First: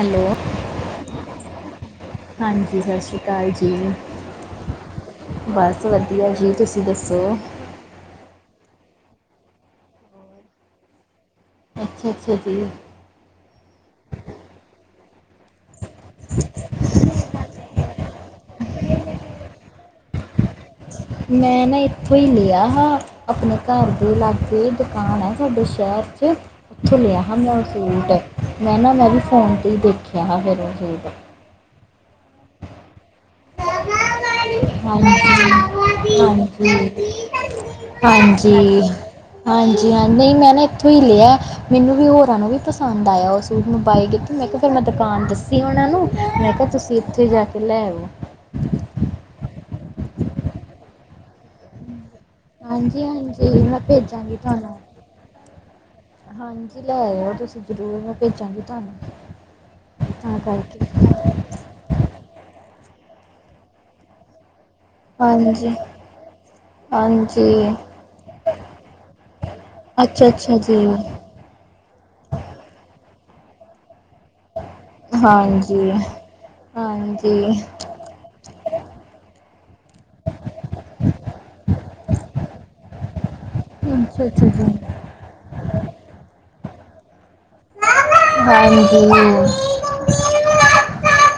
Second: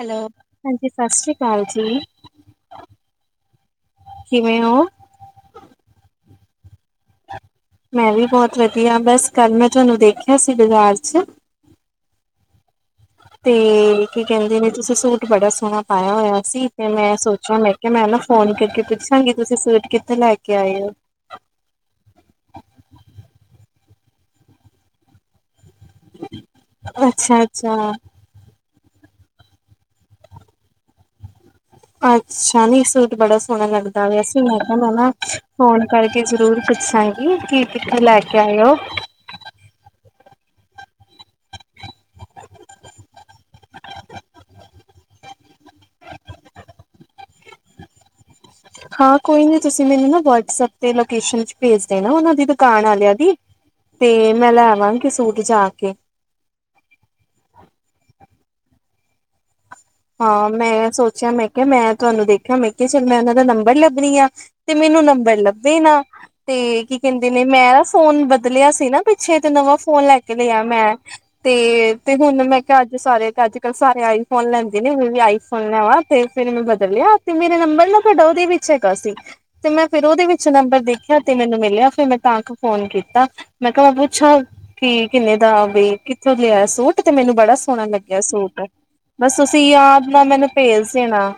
Hello ਹਾਂਜੀ ਸਸ ਸ੍ਰੀ ਕਾਲ ਜੀ। ਹਾਂਜੀ, ਸਸ ਸ੍ਰੀ ਕਾਲ ਜੀ। ਕਿਵੇਂ ਹੋ? ਬਸ ਵਧੀਆ ਜੀ ਤੁਸੀਂ ਦੱਸੋ। ਮੈਂ ਵੀ ਬਹੁਤ ਵਧੀਆ, ਬਸ ਕੱਲ ਮੈਂ ਤੁਹਾਨੂੰ ਦੇਖਿਆ ਸੀ ਬਾਜ਼ਾਰ ਚ। ਅੱਛਾ-ਅੱਛਾ ਜੀ। ਤੇ ਕੀ ਕਹਿੰਦੇ ਵੀ ਤੁਸੀਂ ਸੂਟ ਬੜਾ ਸੋਹਣਾ ਪਾਇਆ ਹੋਇਆ ਸੀ ਤੇ ਮੈਂ ਸੋਚਿਆ ਮੈਂ ਕਿਹਾ ਮੈਂ ਨਾ ਫੋਨ ਕਰਕੇ ਪੁੱਛ ਛਾਂਗੀ ਤੁਸੀਂ ਸੂਟ ਕਿੱਥੇ ਲੈ ਕੇ ਆਏ ਹੋ। ਮੈਂ ਨਾ ਇੱਥੋਂ ਹੀ ਲਿਆ ਹ ਆਪਣੇ ਘਰ ਦੇ ਲਾਗੇ। ਦੁਕਾਨ ਹੈ ਸਾਡੇ ਸ਼ਹਿਰ ਚ ਓਥੋਂ ਲਿਆ ਅੱਛਾ ਮੈਂ ਇਹ ਅੱਛਾ। ਸੂਟ। ਮੈਂ ਨਾ ਮੈਂ ਵੀ ਫੋਨ ਤੇ ਹੀ ਦੇਖਿਆ ਹਾਂ ਫਿਰ ਉਹ ਸੂਟ। ਅੱਛਾ ਨੀ ਸੂਟ ਬੜਾ ਸ ਸੋਹਣਾ ਲਗਦਾ ਪਿਆ ਸੀ ਮੈਂ ਕਿਹਾ ਮੈਂ ਨਾ ਫੋਨ ਹਾਂਜੀ ਕਰਕੇ ਜ਼ਰੂਰ ਹਾਂਜੀ ਪੁੱਛਾਂਗੀ ਕਿ ਕਿੱਥੇ ਲੈ ਕੇ ਆਇਓ? ਹਾਂਜੀ ਹਾਂਜੀ ਹਾਂ ਨਹੀ ਮੈਂ ਨਾ ਇੱਥੋਂ ਹੀ ਲਿਆ। ਮੈਨੂੰ ਵੀ ਹੋਰਾ ਨੂੰ ਵੀ ਪਸੰਦ ਆਇਆ ਉਹ ਸੂਟ ਮੈਂ ਬਾਏ ਕੀਤੇ ਮੈਂ ਕਿਹਾ ਫਿਰ ਮੈਂ ਦੁਕਾਨ ਦੱਸੀ ਉਹਨਾਂ ਨੂੰ ਮੈਂ ਕਿਹਾ ਤੁਸੀ ਓਥੇ ਜਾ ਕੇ ਲੈ ਆਵੋ। ਹਾਂ ਕੋਈ ਨੀ ਤੁਸੀ ਮੈਨੂੰ ਨਾ ਵਟਸਐਪ ਤੇ ਲੋਕੇਸ਼ਨ ਚ ਭੇਜ ਦੇਨਾ ਉਹਨਾਂ ਦੀ। ਦੁਕਾਨ ਹਾਂਜੀ ਆਲਿਆਂ ਦੀ ਹਾਂਜੀ ਮੈਂ ਤੇ ਭੇਜਾਂਗੀ ਮੈਂ ਤੁਹਾਨੂੰ ਲੈਵਾਂਗੀ ਸੂਟ ਜਾ ਕੇ। ਹਾਂਜੀ ਲੈ ਆਇਓ ਤੁਸੀ ਜ਼ਰੂਰ ਮੈਂ ਭੇਜਾਂਗੀ ਤੁਹਾਨੂੰ। ਤਾਂ ਹਾਂ ਕਰਕੇ ਮੈਂ ਸੋਚਿਆ ਮੈਂ ਕਿਹਾ ਮੈਂ ਤੁਹਾਨੂੰ ਦੇਖਿਆ ਮੈਂ ਕਿਹਾ ਚਲ ਮੈਂ ਉਹਨਾਂ ਦਾ ਨੰਬਰ ਲੱਭਣੀ ਆ। ਤੇ ਮੈਨੂੰ ਨੰਬਰ ਹਾਂਜੀ ਲੱਭੇ ਨਾ। ਤੇ ਕੀ ਕਹਿੰਦੇ ਨੇ ਹਾਂਜੀ ਮੈਂ ਨਾ ਫੋਨ ਬਦਲਿਆ ਸੀ ਨਾ ਪਿੱਛੇ ਤੇ ਨਵਾਂ ਫੋਨ ਲੈ ਅੱਛਾ ਕੇ ਅੱਛਾ ਲਿਆ ਜੀ ਮੈਂ। ਤੇ, ਤੇ ਹੁਣ ਮੈਂ ਕਿਹਾ ਅੱਜ ਸਾਰੇ ਅੱਜ ਕੱਲ ਸਾਰੇ ਆਈਫੋਨ ਲੈ ਦੇ ਨੇ ਵੀ ਆਈਫੋਨ ਹਾਂਜੀ ਲੈਵਾ ਤੇ ਫਿਰ ਮੈਂ ਬਦਲਿਆ ਤੇ ਹਾਂਜੀ ਮੇਰਾ ਨੰਬਰ ਨਾ ਤੁਹਾਡਾ ਉਹਦੇ ਵਿੱਚ ਹੈਗਾ ਸੀ। ਤੇ ਮੈਂ ਫੇਰ ਉਹਦੇ ਵਿੱਚ ਨੰਬਰ ਦੇਖਿਆ ਤੇ ਮੈਨੂੰ ਮਿਲਿਆ ਫਿਰ ਮੈਂ ਤਾਂ ਫੋਨ ਕੀਤਾ। ਮੈਂ ਕਿਹਾ ਓ ਅੱਛਾ ਪੁੱਛੋ ਅੱਛਾ ਜੀ ਕੀ ਕਿੰਨੇ ਦਾ ਵੈ ਕਿੱਥੋਂ ਲਿਆ ਸੂਟ ਤੇ ਮੈਨੂੰ ਬੜਾ ਸੋਹਣਾ ਲੱਗਿਆ ਹਾਂਜੀ ਸੂਟ। ਹਾਂਜੀ ਬਸ ਤੁਸੀਂ ਯਾਦ ਨਾ ਮੈਨੂੰ ਭੇਜ ਦੇਣਾ।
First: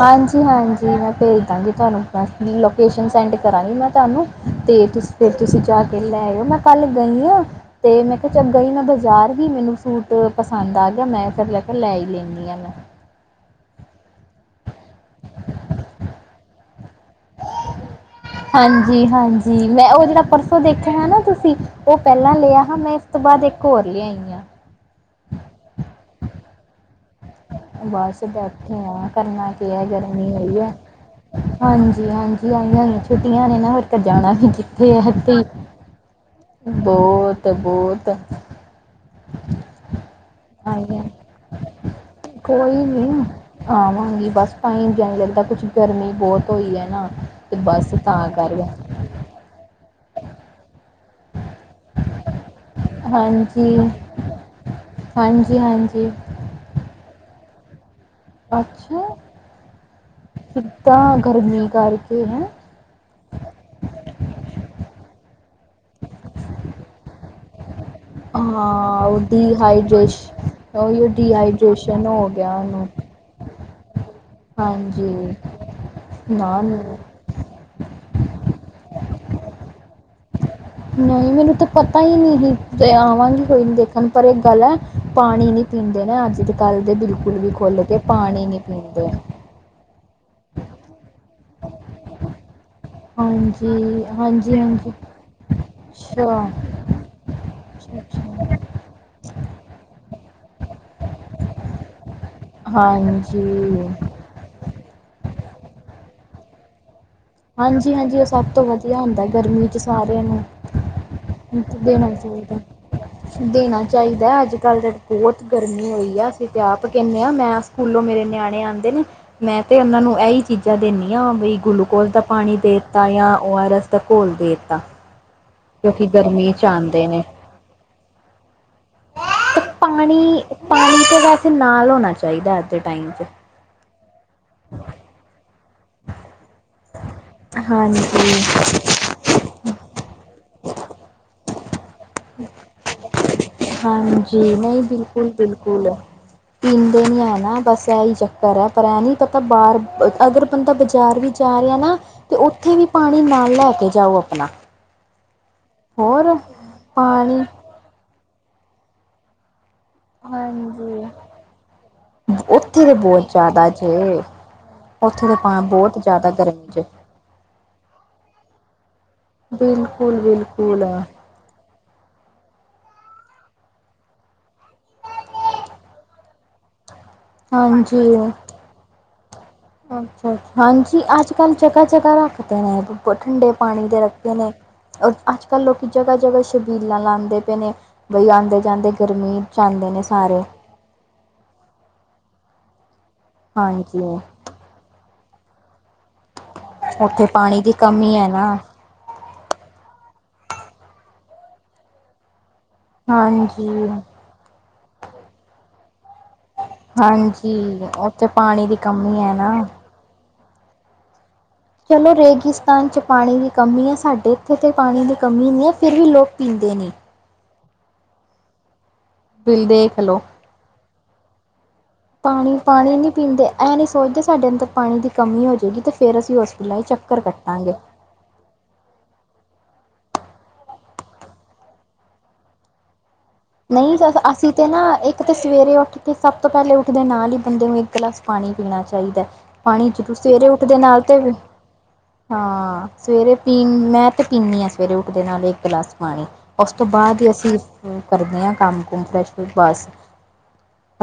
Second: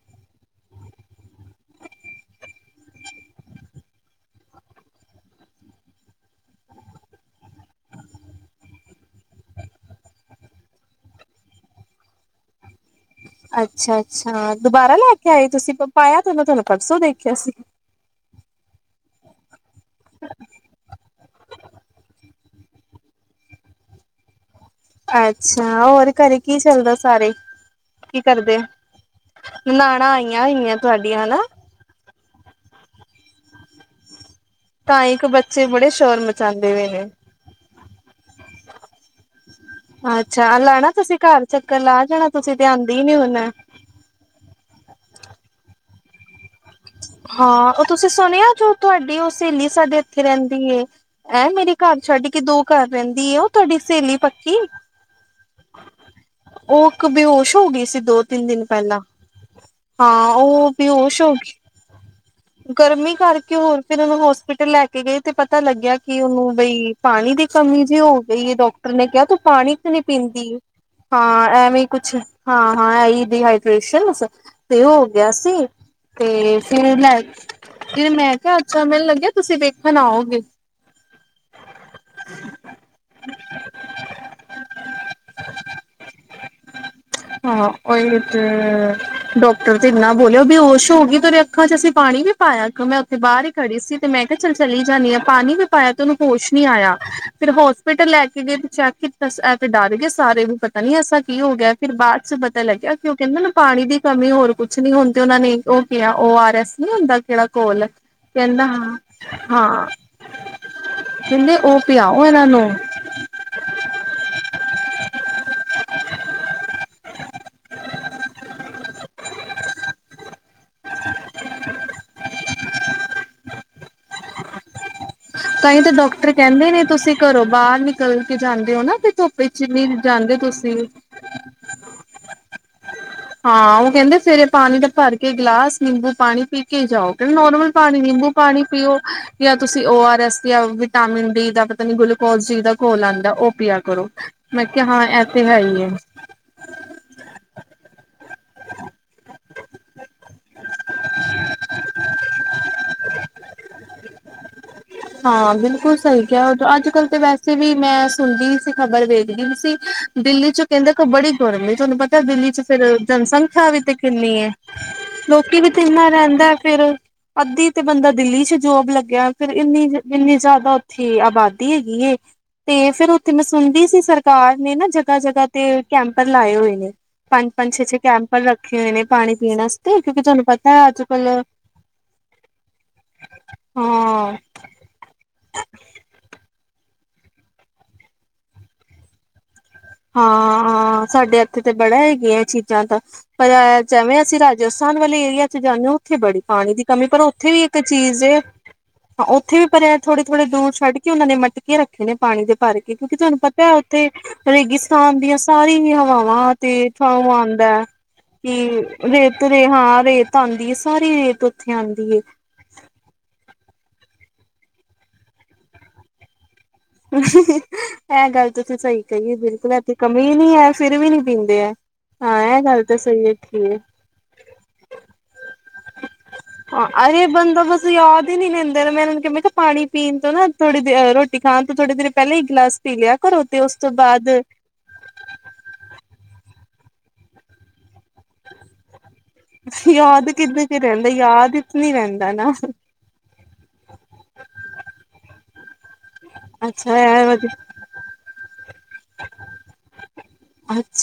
ਹਾਂਜੀ-ਹਾਂਜੀ ਮੈਂ ਭੇਜ ਦਾਗੀ ਤੁਹਾਨੂੰ ਬ ਲੋਕੇਸ਼ਨ ਸੈਂਡ ਕਰਾਂਗੀ ਮੈਂ ਤੁਹਾਨੂੰ। ਤੇ ਫੇਰ ਤੁਸੀ ਜਾ ਕੇ ਲੈ ਆਇਓ ਮੈਂ ਕੱਲ ਗਈ ਆ ਤੇ ਮੈਂ ਕਿਹਾ ਚਲ ਗਈ ਹਾਂ ਮੈਂ ਬਾਜ਼ਾਰ ਹੀ ਮੈਨੂੰ ਸੂਟ ਪਸੰਦ ਆ ਗਿਆ ਮੈਂ ਫਿਰ ਲੈ ਕੇ ਲੈ ਹੀ ਲੈਂਨੀ ਆ ਮੈਂ। ਅੱਛਾ-ਅੱਛਾ ਦੁਬਾਰਾ ਲੈ ਕੇ ਆਏ ਤੁਸੀ ਪਾਇਆ ਤੇ ਉਹਨੂੰ ਤੁਹਾਨੂੰ ਪਰਸੋਂ ਦੇਖਿਆ ਸੀ। ਹਾਂਜੀ-ਹਾਂਜੀ ਮੈਂ ਉਹ ਜਿਹੜਾ ਪਰਸੋਂ ਦੇਖਿਆ ਹੈ ਨਾ ਤੁਸੀਂ ਉਹ ਪਹਿਲਾਂ ਲਿਆ ਹੈ ਮੈਂ ਉਸ ਤੋਂ ਬਾਅਦ ਇੱਕ ਹੋਰ ਲਿਆਈ ਆ। ਅੱਛਾ ਹੋਰ ਘਰੇ ਕੀ ਚੱਲਦਾ ਸਾਰੇ? ਕੀ ਬਸ ਕਰਦੇ ਬੈਠੇ ਆ ਕਰਨਾ ਕੇ ਹੈ ਨਨਾਣਾ ਗਰਮੀ ਆਈਆਂ ਹੋਈ ਹੈ। ਹੋਈਆਂ ਤੁਹਾਡੀਆਂ ਹਨਾ ਹਾਂਜੀ-ਹਾਂਜੀ ਆਈਆ ਹੋਈਆ ਛੁੱਟੀਆਂ ਨੇ ਨਾ ਹੋਰ ਤਾ ਜਾਣਾ [unintelligible] ਦੇ ਤਾਂ ਇੱਕ ਹਤੀ ਬੱਚੇ ਬੜੇ ਸ਼ੋਰ ਮਚਾਉਂਦੇ ਪਏ ਨੇ। ਬੋਹਤ-ਬੋਹਤ। ਅੱਛਾ ਲਾਣਾ ਆਈਆਂ ਤੁਸੀਂ ਕੱਰ ਚੱਕਰ ਲਾ ਜਾਣਾ ਤੁਸੀਂ ਤੇ ਕੋਈ ਆਉਂਦੇ ਹੀ ਨੀ ਹੁਣ ਆਵਾਂਗੀ ਬਸ ਟਾਈਮ ਜਾ ਨੀ ਲੱਗਦਾ ਕੁਛ ਗਰਮੀ ਬੋਤ ਹਾਂ ਓ ਤੁਸੀਂ ਸੁਣਿਆ ਜੋ ਕਰਕੇ ਤੁਹਾਡੀ ਉਹ ਸਹੇਲੀ ਸਾਡੇ ਇਥੇ ਰਹਿੰਦੀ ਐਂ ਮੇਰੇ ਘਰ ਛੱਡ ਕੇ ਦੋ ਘਰ ਰਹੰਦੀ ਏ ਉਹ ਹਾਂਜੀ, ਤੁਹਾਡੀ ਸਹੇਲੀ ਪੱਕੀ। ਹਾਂਜੀ-ਹਾਂਜੀ ਉਹ ਇੱਕ ਬੇਹੋਸ਼ ਹੋ ਗਈ ਸੀ ਦੋ ਤਿੰਨ ਦਿਨ ਪੇਹਲਾਂ ਅੱਛਾ ਹਾਂ ਉ ਬੇਹੋਸ਼ ਹੋ ਗਈ ਇਹ ਹੈ। ਗਰਮੀ ਕਰਕੇ ਹੋਰ ਫੇਰ ਉਹਨੂੰ ਹੋਸਪਿਟਲ ਲੈ ਕੇ ਗੇ ਤੇ ਪਤਾ ਲੱਗਿਆ ਕਿ ਉਨੂੰ ਬਈ ਪਾਣੀ ਦੀ ਕਮੀ ਵੀ ਹੋ ਗਈ ਏ ਡੋਕਟਰ ਨੇ ਹਾਂ ਉਹ ਕਿਆ ਤੂੰ ਪਾਣੀ ਕਿਓ ਨੀ ਡੀਹਾਈਡ੍ਰੇਸ਼ ਪੀਂਦੀ? ਉਹੀ ਹਾਂ, ਐਵੇਂ ਡੀਹਾਈਡ੍ਰੇਸ਼ਨ ਕੁਛ ਹੋ ਗਿਆ ਹਾਂ, ਉਹਨੂੰ ਹਾਂ ਐ ਹੀ ਡੀਹਾਈਡ੍ਰੇਸ਼ਨ ਤੇ ਉਹ ਹੋ ਗਿਆ ਹਾਂਜੀ ਸੀ। ਤੇ, ਨਾ ਫਿਰ ਲੈ ਫਿਰ ਮੈਂ ਕਿਹਾ ਅੱਛਾ, ਮੈਨੂੰ ਲੱਗਿਆ ਤੁਸੀਂ ਵੇਖਣ ਆਓਗੇ? ਨਹੀਂ, ਮੈਨੂੰ ਤਾਂ ਪਤਾ ਹੀ ਨਹੀਂ ਦੀ ਆਵਾਂਗੀ ਕੋਈ ਨ ਦੇਖਣ ਪਰ ਇਹ ਗੱਲ ਏ। ਪਾਣੀ ਨੀ ਪੀਂਦੇ ਨਾ, ਅੱਜ ਕੱਲ੍ਹ ਦੇ ਬਿਲਕੁਲ ਵੀ ਹਾਂ ਖੁੱਲ੍ਹ ਕੇ ਪਾਣੀ ਨੀ ਪੀਂਦੇ। ਓ ਤੇ ਇਨਾ ਬੋਲਿਆ, ਬੇਹੋਸ਼ ਹੋ ਗਈ ਤੇਰੇ ਅੱਖਾਂ ਚ ਅਸੀਂ ਪਾਣੀ ਵੀ ਪਾਇਆ ਕਿਂ ਮੈਂ ਬਾਹਰ ਹੀ ਖੜੀ ਸੀ ਹਾਂਜੀ ਤੇ ਮੈਂ ਕਿਹਾ ਚੱਲ ਹਾਂਜੀ ਚਲੀ ਹਾਂਜੀ ਜਾਂਦੀ ਹਾਂ, ਪਾਣੀ ਵੀ ਪਾਇਆ ਤੇ ਉਹਨੂੰ ਅੱਛਾ ਹੋਸ਼ ਨਹੀਂ ਆਇਆ ਫਿਰ ਹੋ ਫੇਰ ਅੱਛਾ ਤਾਂ ਲੈ ਕੇ ਗਏ ਅੱਛਾ ਤੇ ਚੈੱਕ ਕੀਤਾ ਇਹ ਤੇ ਡਰ ਗਏ ਸਾਰੇ, ਪਤਾ ਨੀ ਐਸਾ ਕੀ ਹੋ ਗਿਆ? ਫਿਰ ਬਾਅਦ ਚ ਪਤਾ ਲੱਗਿਆ ਕਿ ਉਹ ਕਹਿੰਦੇ ਹਾਂਜੀ ਨੇ ਪਾਣੀ ਦੀ ਕਮੀ, ਹੋਰ ਕੁਛ ਨਹੀਂ ਹੁਣ ਤੇ ਉਹਨਾਂ ਨੇ ਉਹ ਕਿਹਾ, ਓ ਆਰ ਐਸ ਨੀ ਹੁੰਦਾ। ਕਿਹੜਾ ਘੋਲ ਹਾਂਜੀ, ਹਾਂਜੀ ਉਹ ਸਭ ਤੋਂ ਕਹਿੰਦਾ ਹਾਂ ਵਧੀਆ ਹੁੰਦਾ ਗਰਮੀ ਚ ਹਾਂ ਸਾਰਿਆਂ ਨੂੰ। ਕਹਿੰਦੇ ਉਹ ਦੇਣਾ ਪਿਆਓ ਇਹਨਾਂ ਚਾਹੀਦਾ। ਨੂੰ ਦੇਣਾ ਚਾਈਦਾ, ਅੱਜ ਕੱਲ੍ਹ ਬੋਤ ਗਰਮੀ ਹੋਈ ਆ। ਆਪ ਕਹੰਨੇ ਆਾਂ ਮੈਂ, ਸਕੂਲੋਂ ਮੇਰੇ ਨਿਆਣੇ ਆਂਦੇ ਨੇ ਮੈਂ ਤੇ ਓਨਾਂ ਨੂੰ ਏਹੀ ਚੀਜ਼ਾਂ ਦੇਨੀ ਆ ਬਈ, ਗਲੂਕੋਜ ਤਾ ਪਾਣੀ ਦੇ ਤਾ ਯਾ ਅੋ, ਆਰ, ਏਸ ਦਾ ਘੋਲ ਦੇਤਾ। ਤਾਂਈ ਤਾਂ ਡਾਕਟਰ ਕਹੰਦੇ ਨੇ, ਤੁਸੀਂ ਕਰੋਂ ਬਾਰ ਨਿਕਲ ਕੇ ਜਾਂਦੇ ਹੋ ਨਾ ਤੇ ਤੂੱਪੇ ਜਿੰਨੀ ਵੀ ਜਾਂਦੇ ਪਾਣੀ ਤੁਸੀਂ ਪਾਣੀ ਤਾਂ ਵੈਸੇ ਤੇ ਨਾਲ ਹੋਣਾ ਚਾਹੀਦਾ ਅੱਜ ਦੇ ਟਾਈਮ ਤੇ। ਹਾਂ, ਉ ਕਹਿੰਦੇ ਸਵੇਰੇ ਪਾਣੀ ਦਾ ਭਰ ਕੇ ਗਿਲਾਸ ਨਿੰਬੂ ਪਾਣੀ ਪੀ ਕੇ ਜਾਓ ਕਿ ਨੋਰਮਲ ਪਾਣੀ, ਹਾਂਜੀ ਨਿੰਬੂ ਪਾਣੀ ਪੀਓ ਜਾਂ ਤੁਸੀਂ ਉ ਆਰ ਦਸਦੇ ਆ ਵਿਟਾਮਿਨ ਡੀ ਦਾ ਪਤਾ ਨੀ ਗੁਲੂ ਪੋਲਸੀ ਦਾ ਘੋਲ ਆਂਦਾ, ਓ ਪੀਆ ਕਰੋ ਹਾਂਜੀ ਮੈਂ ਨਹੀਂ ਕਿਆ ਹਾਂ, ਏ ਬਿਲਕੁਲ ਤਾ ਹੈ ਹੀ ਏ। ਬਿਲਕੁਲ ਪੀਂਦੇ ਨੀ ਹੈ ਨਾ ਬਸ ਏਹੀ ਚੱਕਰ ਹੈ, ਪਰ ਹੈਨੀ ਪਤਾ ਬਾਹਰ ਅਗਰ ਬੰਦਾ ਬਜ਼ਾਰ ਵੀਚ ਜਾ ਰਿਆ ਨਾ ਤੇ ਉੱਥੇ ਵੀ ਪਾਣੀ ਨਾਲ ਲੈ ਕੇ ਜਾਓ ਆਪਣਾ। ਹਾਂ, ਬਿਲਕੁਲ ਸਈ ਹੋਰ ਕਿਹਾ ਅੱਜ ਕੱਲ ਤਾਂ ਪਾਣੀ ਵੈਸੇ ਵੀ ਮੈਂ ਸੁਣਦੀ ਵੀ ਸੀ, ਖ਼ਬਰ ਵੇਖਦੀ ਵੀ ਸੀ ਦਿੱਲੀ ਚ ਕਿਹੰਦੇ ਹਾਂਜੀ ਬੜੀ ਗਰਮੀ ਤੋਨੂੰ ਪਤਾ ਦਿੱਲੀ ਚ ਫਿਰ ਉੱਥੇ ਤਾਂ ਬਹੁਤ ਜ਼ਿਆਦਾ ਸੰਖਿਆ ਵੀ ਤੇ ਜੇ ਕਿੰਨੀ ਏ, ਉੱਥੇ ਤਾਂ ਪਾ ਲੋਕੀ ਵੀ ਤੇ ਬਹੁਤ ਏੰਨਾ ਜ਼ਿਆਦਾ ਰਹਿੰਦਾ ਗਰਮੀ ਫਿਰ ਜੇ ਅੱਧੀ ਤੇ ਬੰਦਾ ਦਿੱਲੀ ਚ ਜੋਬ ਲੱਗਿਆ, ਫਿਰ ਇੰਨੀ ਬਿਲਕੁਲ ਇੰਨੀ ਜ਼ਾਦਾ ਬਿਲਕੁਲ ਉੱਥੇ ਆਬਾਦੀ ਹੈਗੀ ਏ। ਤੇ ਫੇਰ ਉੱਥੇ ਮੈਂ ਸੁਣਦੀ ਸੀ ਸਰਕਾਰ ਨੇ ਨਾ ਜਗ੍ਹਾ, ਜਗ੍ਹਾ ਤੇ ਕੈਂਪਰ ਲਾਏ ਹੋਏ ਨੇ। ਪੰਜ, ਪੰਜ ਛੇ, ਛੇ। ਹਾਂਜੀ ਕੈਂਪਰ ਰੱਖੇ ਹੋਏ ਨੇ ਪਾਣੀ ਪੀਣ ਵਾਸਤੇ ਕਿਉਂਕਿ ਤੁਹਾਨੂੰ ਪਤਾ ਹੈ ਹਾਂਜੀ, ਅੱਜ ਕੱਲ ਜਗਾ ਜਗਾਾ ਰੱਖਦੇ ਨੇ ਇਹ। ਠੰਡੇ ਪਾਣੀ, ਦੇ ਹਾਂ ਰੱਖਦੇ ਨੇ ਔਰ ਅੱਜ ਕੱਲ ਲੋਕੀ ਜਗ੍ਹਾ, ਜਗਾ ਛਬੀਲਾਂ ਲਾਂਦੇ ਪੈਣੇ ਬਈ ਆਉਦੇ ਜਾਂਦੇ ਗਰਮੀ ਚ ਜਾਂਦੇ ਨੇ। ਸਾਰੇ ਹਾਂ, ਹਾਂ ਸਾਡੇ ਇੱਥੇ ਤੇ ਬੜਾ ਹੈਗੀਆਂ ਚੀਜ਼ਾਂ ਤਾ ਪਰ ਹਾਂਜੀ ਜੈਵੇਂ ਅਸੀਂ ਰਾਜ ਸਾਨ ਵਾਲੇ ਏਰੀਆ ਚ ਜਾਂਨੇ ਓ ਉੱਥੇ ਬੜੀ ਪਾਣੀ ਦੀ ਕਮੀ, ਪਰ ਉੱਥੇ ਪਾਣੀ ਵੀ ਦੀ ਇੱਕ ਕਮੀ ਚੀਜ਼ ਹੈ ਏ ਨਾ ਹਾਂ, ਉੱਥੇ ਵੀ ਪਰ ਏ ਥੋੜੇ ਥੋੜੇ ਦੂਰ ਛੱਡ ਕੇ ਓਨਾਂ ਨੇ ਮਟਕੇ ਰੱਖੇ ਨੇ ਪਾਣੀ ਦੇ ਭਰ ਕਿਉਂਕਿ ਤੁਆਨੂੰ ਪਤਾ, ਹਾਂਜੀ ਉੱਥੇ ਰੇਗਿਸਤਾਨ ਦੀਆਂ ਸਾਰੀਆਂ ਹੀ ਹਵਾਵਾਂ ਤੇ ਤਾ ਓ ਆਂਦਾ ਹਾਂਜੀ ਉੱਥੇ ਪਾਣੀ ਦੀ ਕਿ ਕਮੀ ਹੈ ਰੇਤ ਨਾ ਰੇ, ਹਾਂ ਰੇਤ ਆਂਦੀ ਸਾਰੀ ਰੇਤ ਉੱਥੇ ਚਲੋ ਆਉਂਦੀ ਹੈ। ਰੇਗੀਿਸ ਤਾਨ ਚ ਪਾਣੀ ਦੀ ਕਮੀ ਏ ਸਾਡੇ ਇੱਥੇ ਤਾਂ ਪਾਣੀ ਦੀ ਕਮੀ ਨੀ ਏ ਫਿਰ ਵੀ ਲੋਕ ਪੀਂਦੇ ਨੀਂ। ਇਹ ਗੱਲ ਤੁਸੀਂ ਸਹੀ ਕਹੀ ਏ ਬਿਲ ਬਿਲਕੁਲ, ਇਥੇ ਦੇਖ ਲਓ ਕਮੀ ਨੀ ਹੈ ਫਿਰ ਵੀ ਨੀ ਪੀਂਦੇ ਹੈ। ਹਾਂ ਪਾਣੀ, ਇਹ ਗੱਲ ਪਾਣੀ ਤਾਂ ਨੀ ਸਹੀ ਪੀਂਦੇ ਹੈਗੀ ਏ ਹੈ। ਨੀ ਸੋਚਦੇ ਸਾਡੇ ਅੰਦਰ ਪਾਣੀ ਦੀ ਕਮੀ ਹੋ ਜਾਏਗੀ ਤੇ ਫੇਰ ਅਸੀਂ ਹੋਸਪਿਟਲ ਅਰੇ ਬੰਦੋਬਸ। ਦਿ ਅੰਦਰ ਮੈਂ ਉਹਨਾਂ ਨੂੰ ਕਿਹਾ, ਕਿਹਾ ਪਾਣੀ ਪੀਣ ਤੋਂ ਨਾ ਥੋੜੀ ਦੇ ਰੋਟੀ ਖਾਣ ਤੋਂ ਥੋੜ੍ਹੀ ਦੇਰ ਪਹਿਲਾਂ ਹੀ ਗਲਾਸ ਪੀ ਲਿਆ ਕਰੋ ਤੇ। ਉਸ ਤੋਂ ਨਹੀਂ, ਤਾਂ ਬਾਅਦ ਅਸੀਂ ਤੇ ਨਾ ਇੱਕ ਤਾਂ ਸਵੇਰੇ ਉੱਠ ਕੇ ਸਭ ਤੋਂ ਪਹਿਲੇ ਉੱਠਦੇ ਨਾਲ ਹੀ ਬੰਦੇ ਨੂੰ ਇੱਕ ਗਲਾਸ ਪਾਣੀ ਪੀਣਾ ਚਾਹੀਦਾ ਫ ਪਾਣੀ ਚ ਤ ਯਾਦ ਸਵੇਰੇ ਕਿੱਦੇ ਉੱਠਦੇ ਚ ਨਾਲ ਰਹਿੰਦਾ ਤੇ, ਯਾਦ ਚ ਨੀ ਰਹਿੰਦਾ ਨਾ ਹਾਂ। ਸਵੇਰੇ ਪੀ ਮੈਂ ਤੇ ਪੀਣੀ ਆ, ਸਵੇਰੇ ਉੱਠਦੇ ਨਾਲ ਇੱਕ ਗਲਾਸ ਪਾਣੀ। ਓਸ ਤੋਂ ਅੱਛਾ ਬਾਦ ਐ ਈ ਅਸੀਂ ਵਧੀਆ ਕੰਮ ਕੁਮ ਫਰੈਸ਼ ਬਸ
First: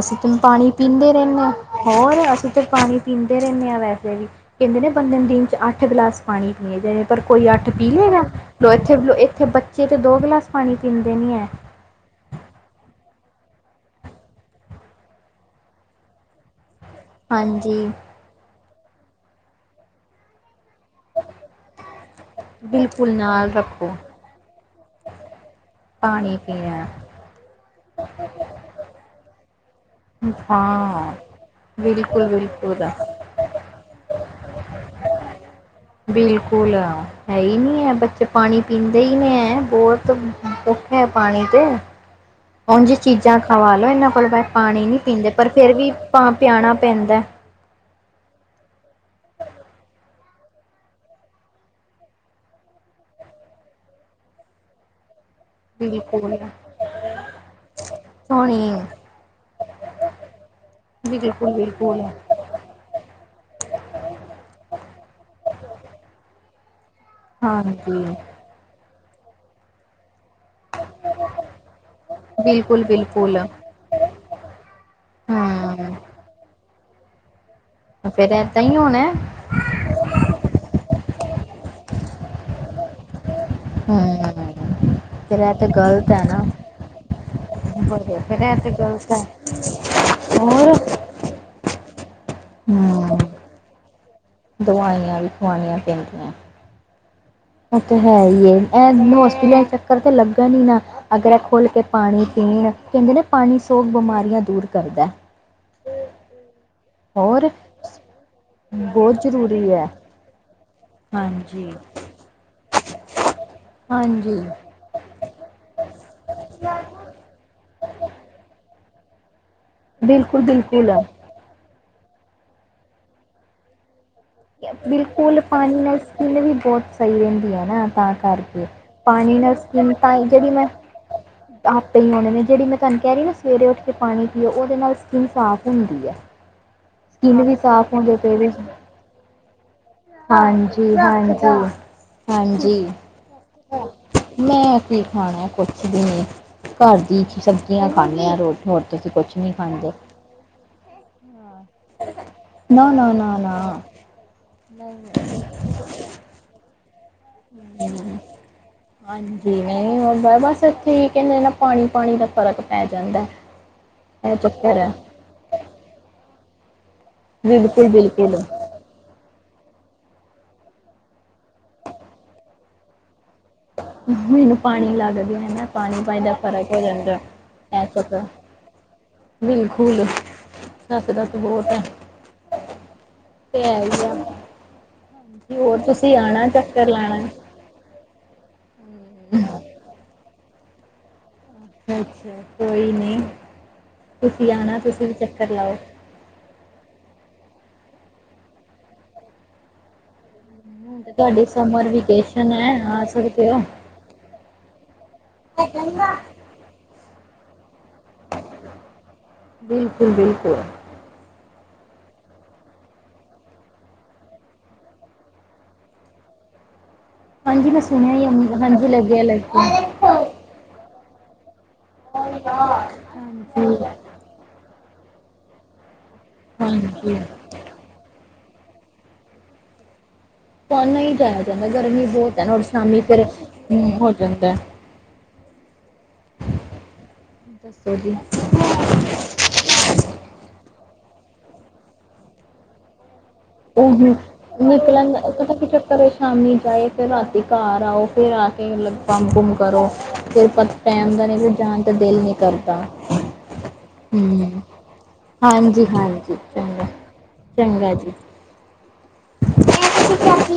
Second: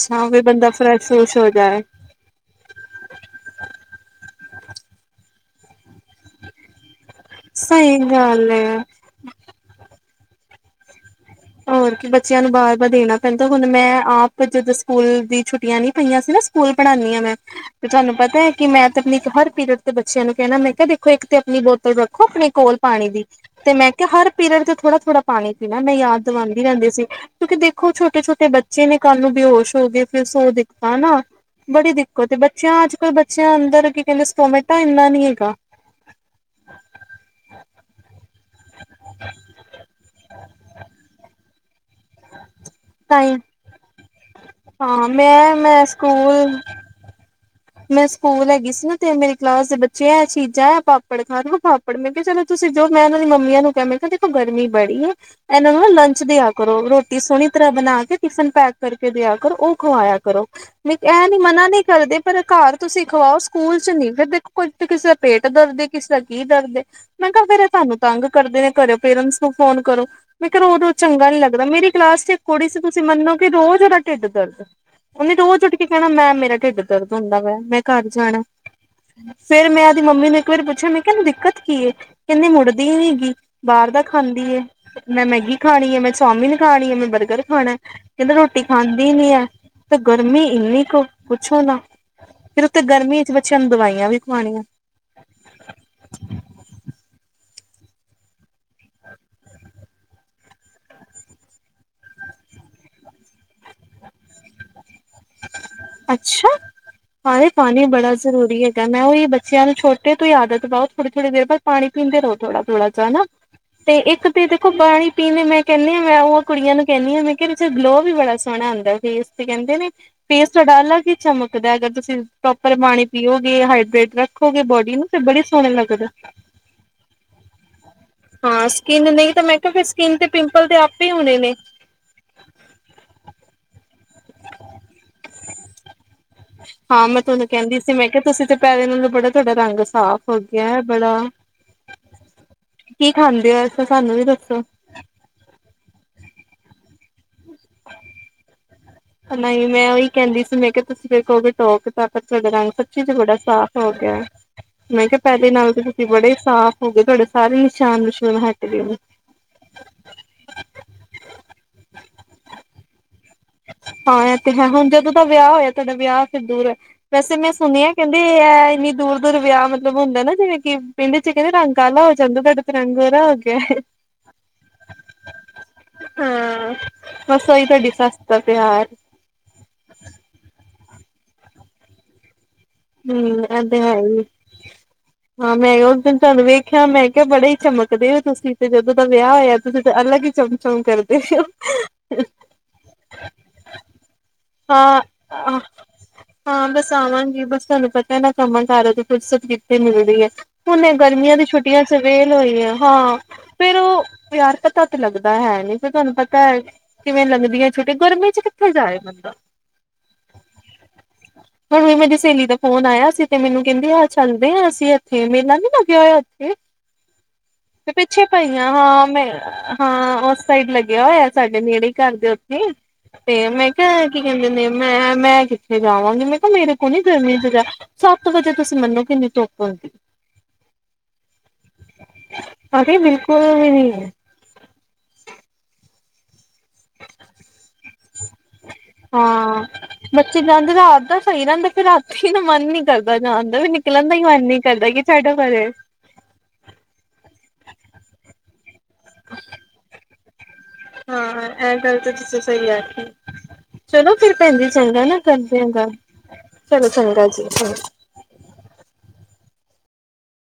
ਅਸੀਂ ਤਾ ਵੀ ਬੰਦਾ ਪਾਣੀ ਫਰੈਸ਼ ਪੀਂਦੇ ਫਰੁਸ਼ ਰਹਿਣੇ ਹੋ ਆ ਜਾਏ ਹੋਰ ਅਸੀਂ ਤਾਂ ਪਾਣੀ ਪੀਂਦੇ ਰਹਿਨੇ ਆ ਵੈਸੇ ਵੀ ਕਹਿੰਦੇ ਨੇ ਬੰਦੇ ਨੂੰ ਦਿਨ ਚ ਅੱਠ ਗਲਾਸ ਪਾਣੀ ਪੀਏ ਜਾ ਪਰ ਕੋਈ ਅੱਠ ਪੀ ਸਹੀ ਲੇਗਾ ਗੱਲ ਏ ਇੱਥੇ ਬੱਚੇ ਤਾਂ ਦੋ ਗਲਾਸ ਪਾਣੀ ਪੀਂਦੇ ਨੀ ਐ ਹੋਰ ਕੀ ਬੱਚਿਆਂ ਨੂੰ ਬਾਰ ਵਾਰ ਦੇਣਾ ਪੈਂਦਾ ਹੁਣ ਮੈਂ ਆਪ ਜਦੋਂ ਸਕੂਲ ਦੀ ਛੁੱਟੀਆਂ ਨੀ ਪਈਆਂ ਸੀ ਨਾ ਸਕੂਲ ਪੜ੍ਹਾਂਨੀ ਆ ਮੈਂ ਤੇ ਹਾਂਜੀ ਤੁਆਨੂੰ ਪਤਾ ਕਿ ਮੈਂ ਤੇ ਆਪਣੀ ਹਰ ਪੀਰਡ ਤੇ ਬੱਚਿਆਂ ਨੂੰ ਕਹਿਣਾ ਮੈਂ ਕਿਆ ਦੇਖੋ ਇੱਕ ਤੇ ਆਪਣੀ ਬੋਤਲ ਰ ਖੋ ਆਪਣੇ ਕੋਲ ਪਾਣੀ ਬਿਲਕੁਲ ਦੀ ਨਾਲ ਤੇ ਰੱਖੋ ਮੈਂ ਕਿਆ ਹਰ ਪੀਰੀਅਡ ਤੇ ਥੋੜਾ ਥੋੜਾ ਪਾਣੀ ਪੀਣਾ ਮੈਂ ਯਾਦ ਪਾਣੀ ਖਾਦੀ ਪੀਣਾ ਰਹਿੰਦੀ ਸੀ। ਕਿਉਂਕਿ ਦੇਖੋ ਛੋਟੇ ਛੋਟੇ ਬੱਚੇ ਨੇ ਕੱਲ੍ਹ ਨੂੰ ਬੇਹੋਸ਼ ਹੋ ਗਏ ਫੇਰ ਸੋ ਦਿੱਤਾ ਹਾਂ ਨਾ ਬੜੀ ਬਿਲਕੁਲ ਦਿੱਕਤ ਏ ਬੱਚਿਆਂ ਚ ਬਿਲਕੁਲ ਅੱਜ ਕੱਲ੍ਹ ਬੱਚਿਆਂ ਅੰਦਰ ਕੀ ਕਹਿੰਦੇ ਸਟੋਮੇਟਾ ਐਨਾ ਨੀ ਹੈਗਾ। ਬਿਲਕੁਲ ਆ। ਹੈ ਹੀ ਨੀ ਖਐ ਬੱਚੇ ਪਾਣੀ ਪੀਂਦੇ ਈ ਨੀ ਐ ਬਹੁਤ ਭੁੱਖ ਹੈ ਪਾਣੀ ਤੇ ਉਜ ਤਾਂ ਹੀ ਚੀਜ਼ਾਂ ਖਵਾ ਲੋ ਇਹਨਾਂ ਕੋਲ ਪਾਣੀ ਨੀ ਹਾਂ ਪੀਂਦੇ ਪਰ ਫੇਰ ਮੈਂ-ਮੈਂ ਵੀ ਸਕੂਲ ਪਿਆਣਾ ਪੈਂਦਾ। ਮੈਂ ਸਕੂਲ ਹੈਗੀ ਸੀ ਨਾ ਤੇ ਮੇਰੀ ਕਲਾਸ ਦੇ ਬੱਚੇ ਐ ਚੀਜਾ ਹੈ ਪਾਪੜ ਖਾਣ ਬਟ ਮੈਂ ਕਿਹਾ ਚਲੋ ਤੁਸੀਂ ਜੋ ਮੈਂ ਉਹਨਾਂ ਦੀ ਮੰਮੀਆਂ ਨੂੰ ਕਿਆਮੈਂ ਕਿਹਾ ਦੇਖੋ ਗਰਮੀ ਬੜੀਐ ਏਨਾ ਨੂੰ ਲੰਚ ਬਿਲਕੁਲ ਦਿਆ ਕਰੋ ਰੋਟੀ ਸੋਹਣੀ ਤਰ੍ਹਾਂ ਬਣਾ ਕੇ ਟਿਫਨ ਸੋਹਣੀ ਪੈਕ ਕਰਕੇ ਦਿਆ ਕਰੋ ਓ ਖਵਾਇਆ ਕਰੋ। ਐ ਨੀ ਬਿਲਕੁਲ ਮਨਾ ਨੀ ਬਿਲਕੁਲ ਕਰਦੇ। ਪਰ ਘਰ ਤੁਸੀਂ ਖਵਾਓ। ਸਕੂਲ ਚ ਨੀ ਫਿਰ ਦੇਖੋ ਕਿਸੇ ਦਾ ਪੇਟ ਦਰਦ ਕਿਸੇ ਦਾ ਕੀ ਦਰਦ ਮੈਂ ਕਿਆ ਫੇਰ ਏ ਤੁਆਨੂੰ ਹਾਂਜੀ ਤੰਗ ਕਰਦੇ ਨੇ ਘਰੇ ਪੇਰੈਂਟਸ ਨੂੰ ਫੋਨ ਕਰੋ ਮੈਂ ਕਿਆ ਰੋ ਰੋਜ਼ ਚੰਗਾ ਨੀ ਲੱਗਦਾ ਮੇਰੀ ਕਲਾਸ ਚ ਇੱਕ ਕੁੜੀ ਸੀ ਬਿਲਕੁਲ ਤੁਸੀਂ ਬਿਲਕੁਲ ਮੰਨੋਗੇ ਰੋਜ਼ ਢਿੱਡ ਦਰਦ ਓਨੇ ਰੋਜ਼ ਉੱਠ ਕੇ ਹੂੰ ਕਹਿਣਾ ਮੈਂ ਮੇਰਾ ਢਿੱਡ ਦਰਦ ਹੁੰਦਾ ਵਾ ਮੈਂ ਘਰ ਫੇਰ ਜਾਣਾ। ਏਦਾਂ ਹੀ ਹੋਣਾ ਫੇਰ ਮੈਂ ਓਦੀ ਮੰਮੀ ਨੂੰ ਇੱਕ ਵਾਰੀ ਪੁੱਛਿਆ ਮੈਂ ਕਿਆ ਏਨੂੰ ਦਿੱਕਤ ਕੀ ਏ ਕਹਿੰਦੀ ਮੁੜਦੀ ਨੀ ਗੀ। ਬਾਰ ਦਾ ਖਾਂਦੀ ਹੂੰ ਏ? ਮੈਂ ਫੇਰ ਇਹ ਮੈਗੀ ਤੇ ਖਾਣੀ ਐ ਮੈਂ ਗ਼ਲਤ ਹੈ ਨਾ ਚੌਮੀਨ ਖਾਣੀ ਐ ਮੈਂ ਬਰਗਰ ਖਾਣਾ ਬੜੇ ਕਹਿੰਦਾ ਫੇਰ ਇਹ ਰੋਟੀ ਤੇ ਗ਼ਲਤ ਖਾਂਦੀ ਹੈ ਨੀ ਐ। ਤੇ ਗਰਮੀ ਹੋਰ ਏਨੀ ਕੁ ਪੁੱਛੋ ਨਾ ਫਿਰ ਉੱਤੇ ਹੂੰ ਗਰਮੀ ਚ ਬੱਚਿਆਂ ਨੂੰ ਦਵਾਈਆਂ ਵੀ ਖਵਾਣੀਆਂ ਦਵਾਈਆਂ ਵੀ ਖਵਾਣੀਆਂ ਪੈਂਦੀਆਂ। ਉਹ ਤਾਂ ਹੈ ਈ ਏ ਹੋਸਪਿਟਲ ਚੱਕਰ ਤਾਂ ਲੱਗਣ ਈ ਨਾ। ਅਗਰ ਐ ਖੁੱਲ ਕੇ ਪਾਣੀ ਪੀਣ ਕਹਿੰਦੇ ਨਾ ਪਾਣੀ ਸੋ ਬਿਮਾਰੀਆਂ ਦੂਰ ਕਰਦਾ। ਅੱਛਾ ਹਾ ਏ ਹੋਰ ਪਾਣੀ ਬੜਾ ਜ਼ਰੂਰੀ ਹੈਗਾ ਮੈਂ ਬਹੁਤ ਓਹੀ ਬੱਚਿਆਂ ਜ਼ਰੂਰੀ ਨੂੰ ਹੈ ਛੋਟੇ ਤੇ ਤੁਸੀ ਆਦਤ ਪਾਓ ਥੋੜੀ ਥੋੜੀ ਦੇਰ ਬਾਦ ਹਾਂਜੀ ਪਾਣੀ ਪੀਂਦੇ ਰਹੋ ਥੋੜਾ ਥੋੜਾ ਜਾ ਤੇ ਇੱਕ ਤੇ ਹਾਂਜੀ ਦੇਖੋ ਪਾਣੀ ਪੀਣੇ ਮੈਂ ਕਹਿਣੀ ਆ ਮੈਂ ਓਕੁੜੀਆਂ ਨੂੰ ਕਹਿਣੀ ਆ ਮੈਂ ਆ ਗਲੋ ਵੀ ਬੜਾ ਸੋਹਣਾ ਆਦਾਂ ਫੇਸ ਤੇ ਕਹਿੰਦੇ ਨੇ ਫੇਸ ਤੁਆਡਾ ਬਿਲਕੁਲ-ਬਿਲਕੁਲ। ਅਲੱਗ ਬਿਲਕੁਲ ਹੀ ਕੇ ਚਮਕਦਾ ਅਗਰ ਤੁਸੀਂ ਪ੍ਰੋਪਰ ਪਾਣੀ ਪੀਓਗੇ ਹਾਈਡ੍ਰੇਟ ਰ ਬਿਲਕੁਲ, ਪਾਣੀ ਨਾਲ ਸਕਿੰਨ ਵੀ ਬਹੁਤ ਸਹੀ ਰਹਿੰਦੀ ਹੈ ਨਾ ਤਾਂ ਕਰਕੇ ਹਾਂ ਸਕਿੰਨ ਨਹੀਂ ਪਾਣੀ ਤਾਂ ਨਾਲ ਮੈਂ ਕਿਹਾ ਫਿਰ ਸਕੂਨ ਸਕਿੰਨ ਤੇ ਟਾਈਟ ਜਿਹੜੀ ਮੈਂ ਪਿੰਪਲ ਤੇ ਆਪੇ ਹੋਣੇ ਨੇ ਟਾਪਿੰਗ ਹੋਣੀ ਨੇ ਜਿਹੜੀ ਮੈਂ ਤੁਹਾਨੂੰ ਕਹਿ ਰਈ ਨਾ ਸਵੇਰੇ ਉੱਠ ਕੇ ਪਾਣੀ ਪੀਓ ਉਦੇ ਨਾਲ ਸਕਿੰਨ ਸਾਫ਼ ਹੁੰਦੀ ਐ ਸਕਿੰਨ ਵੀ ਸਾਫ਼ ਹੁੰਦੀ ਪਈ ਏਦੇ ਚ [unintelligible] ਕੇੜਾ ਰੰਗ ਸੀ। ਹਾਂਜੀ-ਹਾਂਜੀ-ਹਾਂਜੀ ਕੀ ਖਾਂਦੇ ਹੋ ਐਸਾ ਸਾਨੂੰ ਵੀ ਦੱਸੋ? ਮੈਂ ਖਾਣਾ ਕੁਛ ਵੀ ਨੀ ਘਰ ਦੀ ਸਬਜ਼ੀਆਂ ਖਾਂਣੇ ਆ ਰੋਜ਼ ਰੋਜ਼। ਨਈ ਮੈਂ ਇਹੀ ਕਹਿੰਦੀ ਸੀ ਮੈਂ ਕਿਆ ਤੁਸੀਂ ਦੇੇਖੋਗੇ ਧੋ ਕਿ ਤਾਂ [inaudible] ਦਾ ਰੰਗ ਸਭ ਚੀਜ਼ ਨਾ-ਨਾ, ਬੜਾ ਸਾਫ਼ ਹੋ ਗਿਆ ਮੈਂ ਕਿਆ ਨਾ-ਨਾ। ਨਾਲ ਤੁਸੀਂ ਬੜੇ ਸਾਫ਼ ਹੋ ਗੇ ਤੁਹਾਡੇ ਸਾਰੇ ਨਿਸ਼ਾਨ ਹੂੰ ਨਿਸ਼ੂਨ ਹਟ ਗਏ ਨੇ। ਹਾਂਜੀ ਨਹੀਂ ਬਸ ਇੱਥੇ ਹੀ ਕਹਿੰਦੇ ਨਾ ਪਾਣੀ ਪਾਣੀ ਦਾ ਫਰਕ ਪੈ ਜਾਂਦਾ। ਹਾਂ ਇਹ ਤੇ ਹੈ ਚੱਕਰ ਐ, ਹੁਣ ਜਦੋਂ ਦਾ ਵਿਆਹ ਹੋਇਆ ਤੁਹਾਡਾ ਵਿਆਹ ਫਿਰ ਦੂਰ ਹੈ। ਵੈਸੇ ਮੈਂ ਸੁਣਿਆ ਕਹਿੰਦੇ ਬਿਲਕੁਲ-ਬਿਲਕੁਲ। ਇਹ ਹੈ ਇੰਨੀ ਦੂਰ ਦੂਰ ਵਿਆਹ ਮਤਲਬ ਮਤਲਬ ਹੁੰਦਾ ਨਾ ਜਿਵੇਂ ਕਿ ਪਿੰਡ ਚ ਕਹਿੰਦੇ ਰੰਗ ਕਾਲਾ ਹੋ ਜਾਂਦਾ ਤੁਹਾਡਾ ਤੇ ਰੰਗ ਗੋਰਾ ਹੋ ਗਿਆ। ਮੈਨੂੰ ਪਾਣੀ ਲੱਗ ਗਿਆ ਨਾ ਪਾਣੀ ਪਾ ਦਾ ਫ਼ਰਕ ਹਾਂ। ਹੋ ਜਾਂਦਾ। ਬਸ ਉਹੀ ਐ ਤੁਹਾਡੀ ਚੱਕਰ ਸਸਤਾ ਪਿਆਰ। ਬਿਲਕੁਲ ਦੱਸ ਦੱਸ ਬਹੁਤ ਆ। ਉਹ ਤਾਂ ਹੈ ਹੀ ਹਾਂ ਮੈਂ ਹੋਰ ਉਸ ਤੁਸੀਂ ਦਿਨ ਤੁਹਾਨੂੰ ਆਣਾ ਵੇਖਿਆ ਚੱਕਰ ਮੈਂ ਕਿਹਾ ਲਾਣਾ। ਬੜੇ ਚਮਕਦੇ ਹੋ ਤੁਸੀਂ ਤੇ ਜਦੋਂ ਦਾ ਵਿਆਹ ਹੋਇਆ ਤਾਂ ਅਲੱਗ ਹੀ ਚਮਚਮ ਕਰਦੇ ਹੋ। ਅੱਛਾ ਕੋਈ ਨਹੀਂ ਤੁਸੀ ਆਣਾ ਹਾਂ ਤੁਸੀਂ ਵੀ ਚੱਕਰ ਲਾਓ। ਹਾਂ ਬਸ ਆਵਾਂਗੀ ਬਸ ਤੁਹਾਨੂੰ ਪਤਾ ਹੈ ਨਾ ਕੰਮਾਂ ਕਾਰਾਂ ਦੀ ਫੁਰਸਤ ਕਿੱਥੇ ਮਿਲਦੀ ਹੈ। ਹੁਣ ਤੇ ਗਰਮੀਆਂ ਦੀ ਤੁਹਾਡੀ ਛੁੱਟੀਆਂ ਸਮਰ ਚ ਵੇਲ ਵੇਕੇਸ਼ਨ ਹੋਈ ਐ ਹੈ ਆ ਹਾਂ। ਸਕਦੇ ਓ। ਫੇਰ ਉਹ ਪਿਆਰ ਪਤਾ ਤੇ ਲੱਗਦਾ ਹੈ ਨ ਫਰ ਤੁਹਾਨੂੰ ਪਤਾ। ਤਾਂ ਕਿਵੇਂ ਲੰਘਦੀ ਹੈ ਛੁਟੀੀਆਂ ਗਰਮੀ ਚ ਕਿੱਥੇ ਜਾਏ ਬੰਦਾ। ਬਿਲਕੁਲ-ਬਿਲਕੁਲ, ਮੈਨੂੰ ਮੇਰੀ ਸਹੇਲੀ ਦਾ ਫੋਨ ਆਇਆ ਸੀ ਤੇ ਮੈਨੂੰ ਕਹਿੰਦੇ ਆਹ ਚੱਲਦੇ ਹਾਂ ਅਸੀਂ ਇੱਥੇ ਮੇਲਾ ਨੀ ਲੱਗਿਆ ਹੋਇਆ ਇੱਥੇ। ਹਾਂਜੀ ਮੈਂ ਤੇ ਸੁਣਿਆ ਪਿੱਛੇ ਈ ਪਈ ਆ ਹਾਂਜੀ ਹਾਂ ਮੈਂ ਹਾਂ ਲੱਗਿਆ-ਲੱਗਿਆ। ਉਸ। ਸਾਈਡ ਲੱਗਿਆ ਹੋਇਆ ਸਾਡੇ ਨੇੜੇ ਘਰ ਦੇ ਹਾਂਜੀ-ਹਾਂਜੀ। ਉੱਥੇ ਤੇ ਮੈਂ ਕਿਹਾ। ਕੀ ਕਹਿੰਦੇ ਨੇ ਮੈਂ ਮੈਂ ਕਿੱਥੇ ਜਾਵਾਂਗੀ ਮੈਂ ਕਿਹਾ ਮੇਰੇ ਕੋਲ ਨੀ ਗਰਮੀ। ਸੱਤ ਵਜੇ ਤੁਸੀਂ ਮੰਨੋ ਕਿੰਨੀ ਧੁੱਪ ਹੁੰਦੀ। ਪਰ ਨਹੀ ਜਾਇਆ ਜਾਂਦਾ ਗਰਮੀ ਬਹੁਤ ਹੈ ਨੇ ਅਰੇ ਸ਼ਾਮੀ ਬਿਲਕੁਲ ਵੀ ਫਿਰਮ ਨੀ ਹੋ ਜਾਂਦਾ ਹੈ। ਦੱਸੋ ਜੀ। ਹਾਂ ਬੱਚੇ ਜਾਂਦੇ ਰਾਤ ਦਾ ਸਹੀ ਰਹਿੰਦਾ ਫਿਰ ਰਾਤੀ ਨਾ ਮਨ ਨੀ ਕਰਦਾ ਜਾਣ। ਦਾ ਵੀ ਉਹ ਨਿਕਲਣ ਦਾ ਹੀ ਮਨ ਨੀ ਕਰਦਾ ਕਿ ਛੱਡੋ ਪਰੇ। ਘਰੇ ਸ਼ਾਮੀ ਜਾਏ ਫਿਰ ਰਾਤੀ ਘਰ ਆਓ ਫਿਰ ਆ ਕੇ ਮ ਕੰਮ ਕੁਮ ਕਰੋ ਫਿਰ ਟੈਮ ਦਾ ਹਾਂ ਨ ਇਹ ਜਾਣ ਤੇ ਗੱਲ ਤਾਂ ਦਿਲ ਨ ਤੁਸੀਂ ਸਹੀ ਕਰਦਾ। ਆਖੀ ਚਲੋ ਫਿਰ ਹ ਭੈਣ ਜੀ ਚੰਗਾ ਨਾ ਕਰਦੇ ਆ ਹਾਂਜੀ ਗੱਲ ਹਾਂਜੀ ਚੰਗਾ ਚਲੋ ਜੀ ਚੰਗਾ ਜੀ। [inaudible]